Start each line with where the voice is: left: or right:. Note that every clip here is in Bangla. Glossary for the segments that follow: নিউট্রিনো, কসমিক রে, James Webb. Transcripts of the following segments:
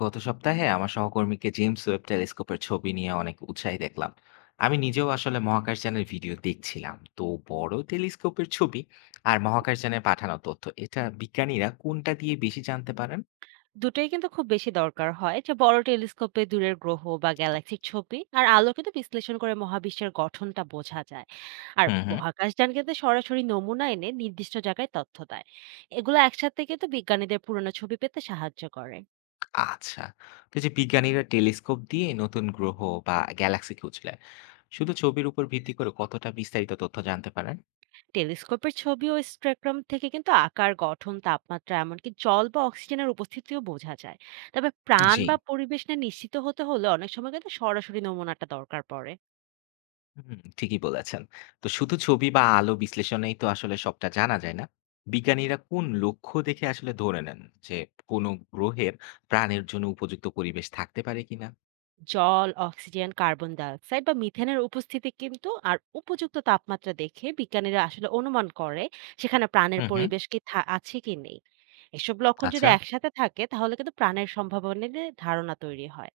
left: গত সপ্তাহে আমার সহকর্মীকে জেমস ওয়েব টেলিস্কোপের ছবি নিয়ে অনেক উৎসাহী দেখলাম। আমি নিজেও আসলে মহাকাশযানের ভিডিও দেখছিলাম। তো বড় টেলিস্কোপের ছবি আর মহাকাশযানের পাঠানো তথ্য, এটা বিজ্ঞানীরা কোনটা দিয়ে বেশি জানতে পারেন?
right: দুটোই কিন্তু খুব বেশি দরকার হয় যে বড় টেলিস্কোপে দূরের গ্রহ বা গ্যালাক্সির ছবি আর আলো কিন্তু বিশ্লেষণ করে মহাবিশ্বের গঠনটা বোঝা যায়। আর
left: হুম হুম।
right: মহাকাশযান কিন্তু সরাসরি নমুনা এনে নির্দিষ্ট জায়গায় তথ্য দেয়। এগুলো একসাথে কিন্তু বিজ্ঞানীদের পুরনো ছবি পেতে সাহায্য করে।
left: আচ্ছা। তো এই যে বিজ্ঞানীরা টেলিস্কোপ দিয়ে নতুন গ্রহ বা গ্যালাক্সি খুঁজলেন, শুধু ছবির উপর ভিত্তি করে কতটা বিস্তারিত তথ্য জানতে পারেন?
right: টেলিস্কোপের ছবি ও স্পেকট্রাম থেকে কিন্তু আকার, গঠন, তাপমাত্রা, এমনকি জল বা অক্সিজেনের উপস্থিতিও বোঝা যায়। তবে প্রাণ
left: জি।
right: বা পরিবেশ নিয়ে নিশ্চিত হতে হলে অনেক সময় কিন্তু সরাসরি নমুনাটা দরকার পড়ে।
left: হুম, ঠিকই বলেছেন। তো শুধু ছবি বা আলো বিশ্লেষণেই তো আসলে সবটা জানা যায় না। বিজ্ঞানীরা কোন লক্ষ্য দেখে আসলে ধরে নেন যে কোনো গ্রহের প্রাণের জন্য উপযুক্ত পরিবেশ থাকতে পারে কিনা?
right: জল, অক্সিজেন, কার্বন ডাই অক্সাইড বা মিথেনের উপস্থিতি কিন্তু আর উপযুক্ত তাপমাত্রা দেখে বিজ্ঞানীরা আসলে অনুমান করে সেখানে প্রাণের
left: হুম হুম।
right: পরিবেশ কি আছে কি নেই। এসব লক্ষণ যদি
left: আচ্ছা
right: একসাথে থাকে তাহলে কিন্তু প্রাণের সম্ভাবনা নিয়ে ধারণা তৈরি হয়।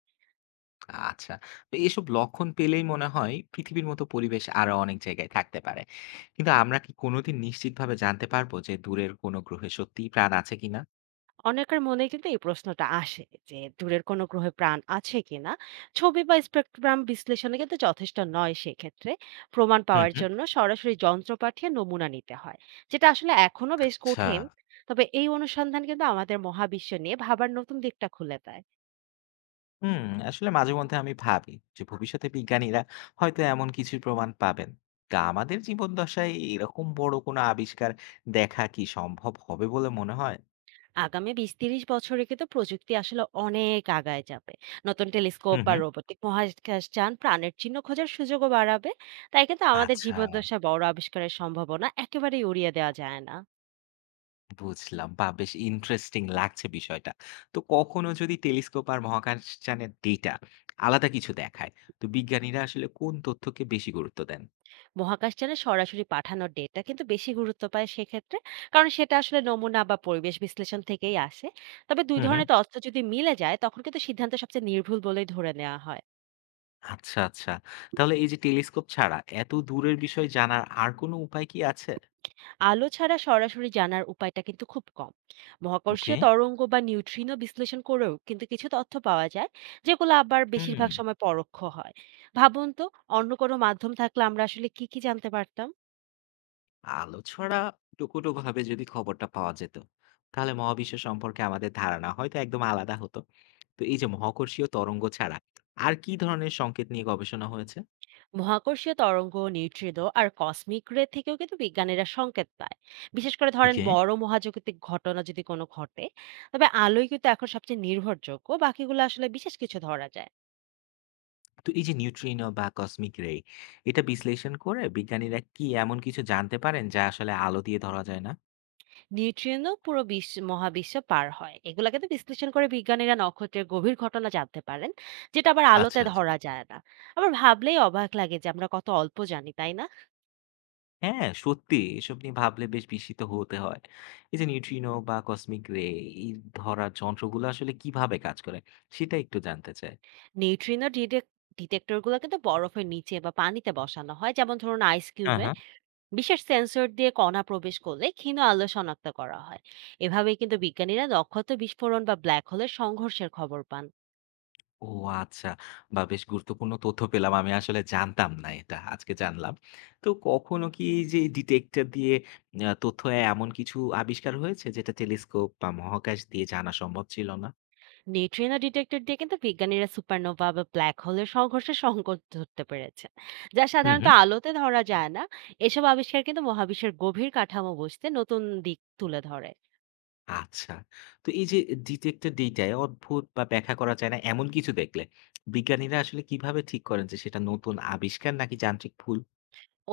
left: আচ্ছা। তো এসব লক্ষণ পেলেই মনে হয় পৃথিবীর মতো পরিবেশ আরো অনেক জায়গায় থাকতে পারে। কিন্তু আমরা কি কোনোদিন নিশ্চিতভাবে জানতে পারবো যে দূরের কোনো গ্রহে সত্যিই প্রাণ আছে কিনা?
right: অনেকের মনে কিন্তু এই প্রশ্নটা আসে যে দূরের কোনো গ্রহে প্রাণ আছে কিনা। ছবি বা স্পেকট্রাম বিশ্লেষণে কিন্তু যথেষ্ট নয় সেক্ষেত্রে। প্রমাণ
left: হুম
right: পাওয়ার
left: হুম।
right: জন্য সরাসরি যন্ত্র পাঠিয়ে নমুনা নিতে হয়, যেটা আসলে এখনো বেশ
left: আচ্ছা।
right: কঠিন। তবে এই অনুসন্ধান কিন্তু আমাদের মহাবিশ্ব নিয়ে ভাবার নতুন দিকটা খুলে দেয়।
left: হুম, আসলে মাঝে মধ্যে আমি ভাবি যে ভবিষ্যতে বিজ্ঞানীরা হয়তো এমন কিছু প্রমাণ পাবেন, তা আমাদের জীবন দশায় এরকম বড় কোনো আবিষ্কার দেখা কি সম্ভব হবে বলে মনে হয়?
right: আগামী ২০-৩০ বছরে কিন্তু প্রযুক্তি আসলে অনেক আগায় যাবে। নতুন টেলিস্কোপ
left: হুম
right: বা
left: হুম।
right: রোবটিক মহাকাশ যান প্রাণের চিহ্ন খোঁজার সুযোগও বাড়াবে। তাই কিন্তু আমাদের
left: আচ্ছা,
right: জীবদ্দশায় বড় আবিষ্কারের সম্ভাবনা একেবারেই উড়িয়ে দেওয়া যায় না।
left: বুঝলাম বা বেশ ইন্টারেস্টিং লাগছে বিষয়টা। তো কখনো যদি টেলিস্কোপ আর মহাকাশযানের ডেটা আলাদা কিছু দেখায়, তো বিজ্ঞানীরা আসলে কোন তথ্যকে বেশি গুরুত্ব দেন?
right: মহাকাশযানে সরাসরি পাঠানো ডেটা কিন্তু বেশি গুরুত্ব পায় সেক্ষেত্রে। কারণ সেটা আসলে নমুনা বা পরিবেশ বিশ্লেষণ থেকেই আসে। তবে ২
left: হুম হুম।
right: ধরনের তথ্য যদি মিলে যায় তখন কিন্তু সিদ্ধান্ত সবচেয়ে নির্ভুল বলেই ধরে নেওয়া হয়।
left: আচ্ছা আচ্ছা, তাহলে এই যে টেলিস্কোপ ছাড়া এত দূরের বিষয় জানার আর কোনো উপায় কি আছে?
right: আলো ছাড়া সরাসরি জানার উপায়টা কিন্তু খুব কম।
left: ওকে।
right: মহাকর্ষীয় তরঙ্গ বা নিউট্রিনো বিশ্লেষণ করেও কিন্তু কিছু তথ্য পাওয়া যায়, যেগুলো আবার
left: হুম।
right: বেশিরভাগ সময় পরোক্ষ হয়। ভাবুন তো, অন্য কোনো মাধ্যম থাকলে আমরা আসলে কি কি জানতে পারতাম।
left: আলো ছড়া টুকু-টুকুভাবে যদি খবরটা পাওয়া যেত, তাহলে মহাবিশ্ব সম্পর্কে আমাদের ধারণা হয়তো একদম আলাদা হতো। তো এই যে মহাকর্ষীয় তরঙ্গ ছাড়া আর কি ধরনের সংকেত নিয়ে গবেষণা হয়েছে?
right: মহাকর্ষীয় তরঙ্গ, নিউট্রিনো আর কসমিক রে থেকেও কিন্তু বিজ্ঞানীরা সংকেত পায়, বিশেষ করে ধরেন
left: ওকে।
right: বড় মহাজাগতিক ঘটনা যদি কোনো ঘটে। তবে আলোই কিন্তু এখন সবচেয়ে নির্ভরযোগ্য, বাকিগুলো আসলে বিশেষ কিছু ধরা যায় না।
left: তো এই যে নিউট্রিনো বা কসমিক রে, এটা বিশ্লেষণ করে বিজ্ঞানীরা কি এমন কিছু জানতে পারেন যা আসলে আলো দিয়ে ধরা যায় না?
right: নিউট্রিনো পুরো বিশ্ব মহাবিশ্ব পার হয়, এগুলা কিন্তু বিশ্লেষণ করে বিজ্ঞানীরা নক্ষত্রের গভীর ঘটনা জানতে পারেন, যেটা আবার আলোতে
left: আচ্ছা আচ্ছা।
right: ধরা যায় না। আবার ভাবলেই অবাক লাগে যে আমরা কত অল্প জানি, তাই না।
left: হ্যাঁ, সত্যি এসব নিয়ে ভাবলে বেশ বিস্মিত হতে হয়। এই যে নিউট্রিনো বা কসমিক রে, এই ধরার যন্ত্রগুলো আসলে কিভাবে কাজ করে সেটা একটু জানতে চাই।
right: নিউট্রিনো ডিটেক্টর গুলো কিন্তু বরফের নিচে বা পানিতে বসানো হয়, যেমন ধরুন আইস
left: হ্যাঁ
right: কিউবে।
left: হ্যাঁ।
right: বিশেষ সেন্সর দিয়ে কণা প্রবেশ করলে ক্ষীণ আলো শনাক্ত করা হয়। এভাবেই কিন্তু বিজ্ঞানীরা নক্ষত্র বিস্ফোরণ বা ব্ল্যাক হোলের সংঘর্ষের খবর পান।
left: ও, আচ্ছা। বাহ! বেশ গুরুত্বপূর্ণ তথ্য পেলাম। আমি আসলে জানতাম না এটা। আজকে জানলাম। তো কখনো কি এই যে ডিটেক্টর দিয়ে আ তথ্য এমন কিছু আবিষ্কার হয়েছে যেটা টেলিস্কোপ বা মহাকাশ দিয়ে জানা সম্ভব ছিল না?
right: নিউট্রিনো ডিটেক্টর দিয়ে কিন্তু বিজ্ঞানীরা সুপারনোভা বা ব্ল্যাক হোলের সংঘর্ষের সংকট ধরতে পেরেছেন, যা
left: হুম,
right: সাধারণত
left: হুম।
right: আলোতে ধরা যায় না। এসব আবিষ্কার কিন্তু মহাবিশ্বের গভীর কাঠামো বুঝতে নতুন দিক তুলে ধরে।
left: আচ্ছা। তো এই যে ডিটেক্টর ডেটায় অদ্ভুত বা ব্যাখ্যা করা যায় না এমন কিছু দেখলে বিজ্ঞানীরা আসলে কিভাবে ঠিক করেন যে সেটা নতুন আবিষ্কার নাকি যান্ত্রিক ভুল?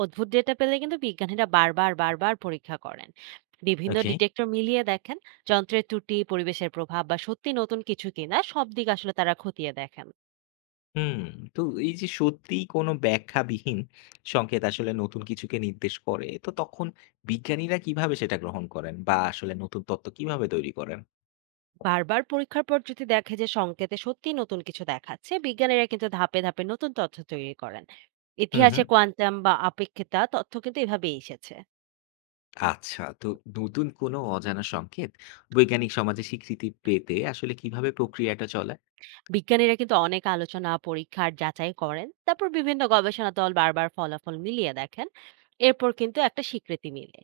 right: অদ্ভুত ডেটা পেলে কিন্তু বিজ্ঞানীরা বারবার বারবার পরীক্ষা করেন, বিভিন্ন
left: ওকে।
right: ডিটেক্টর মিলিয়ে দেখেন। যন্ত্রের ত্রুটি, পরিবেশের প্রভাব বা সত্যি নতুন কিছু কিনা সব দিক আসলে তারা খতিয়ে দেখেন।
left: হুম, তো এই যে সত্যিই কোনো ব্যাখ্যাবিহীন সংকেত আসলে নতুন কিছুকে নির্দেশ করে, তো তখন বিজ্ঞানীরা কিভাবে সেটা গ্রহণ করেন বা আসলে নতুন তত্ত্ব কিভাবে তৈরি করেন?
right: বারবার পরীক্ষার পর যদি দেখে যে সংকেতে সত্যি নতুন কিছু দেখাচ্ছে, বিজ্ঞানীরা কিন্তু ধাপে ধাপে নতুন তথ্য তৈরি করেন।
left: হুম, হুম।
right: ইতিহাসে কোয়ান্টাম বা আপেক্ষিকতা তথ্য কিন্তু এভাবেই এসেছে।
left: আচ্ছা, তো নতুন কোনো অজানা সংকেত বৈজ্ঞানিক সমাজে স্বীকৃতি পেতে আসলে কিভাবে প্রক্রিয়াটা চলে?
right: বিজ্ঞানীরা কিন্তু অনেক আলোচনা, পরীক্ষার যাচাই করেন, তারপর বিভিন্ন গবেষণা দল বারবার ফলাফল মিলিয়ে দেখেন। এরপর কিন্তু একটা স্বীকৃতি মিলে।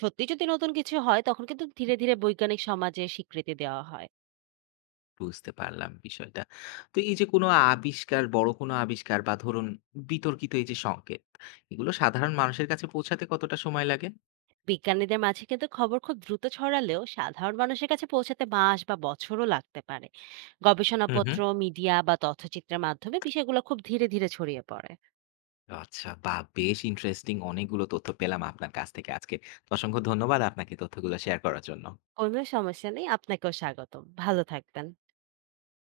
right: সত্যি যদি নতুন কিছু হয় তখন কিন্তু ধীরে ধীরে বৈজ্ঞানিক সমাজে স্বীকৃতি দেওয়া হয়।
left: বুঝতে পারলাম বিষয়টা। তো এই যে কোনো আবিষ্কার, বড় কোনো আবিষ্কার বা ধরুন বিতর্কিত এই যে সংকেত, এগুলো সাধারণ মানুষের কাছে পৌঁছাতে কতটা সময় লাগে?
right: বিজ্ঞানীদের মাঝে কিন্তু খবর খুব দ্রুত ছড়ালেও সাধারণ মানুষের কাছে পৌঁছাতে মাস বা বছরও লাগতে পারে।
left: হুম, হুম।
right: গবেষণাপত্র, মিডিয়া বা তথ্যচিত্রের মাধ্যমে বিষয়গুলো খুব ধীরে ধীরে ছড়িয়ে পড়ে।
left: আচ্ছা, বাহ! বেশ ইন্টারেস্টিং অনেকগুলো তথ্য পেলাম আপনার কাছ থেকে আজকে। তো অসংখ্য ধন্যবাদ আপনাকে তথ্যগুলো শেয়ার করার জন্য।
right: কোনো সমস্যা নেই, আপনাকেও স্বাগতম। ভালো থাকবেন।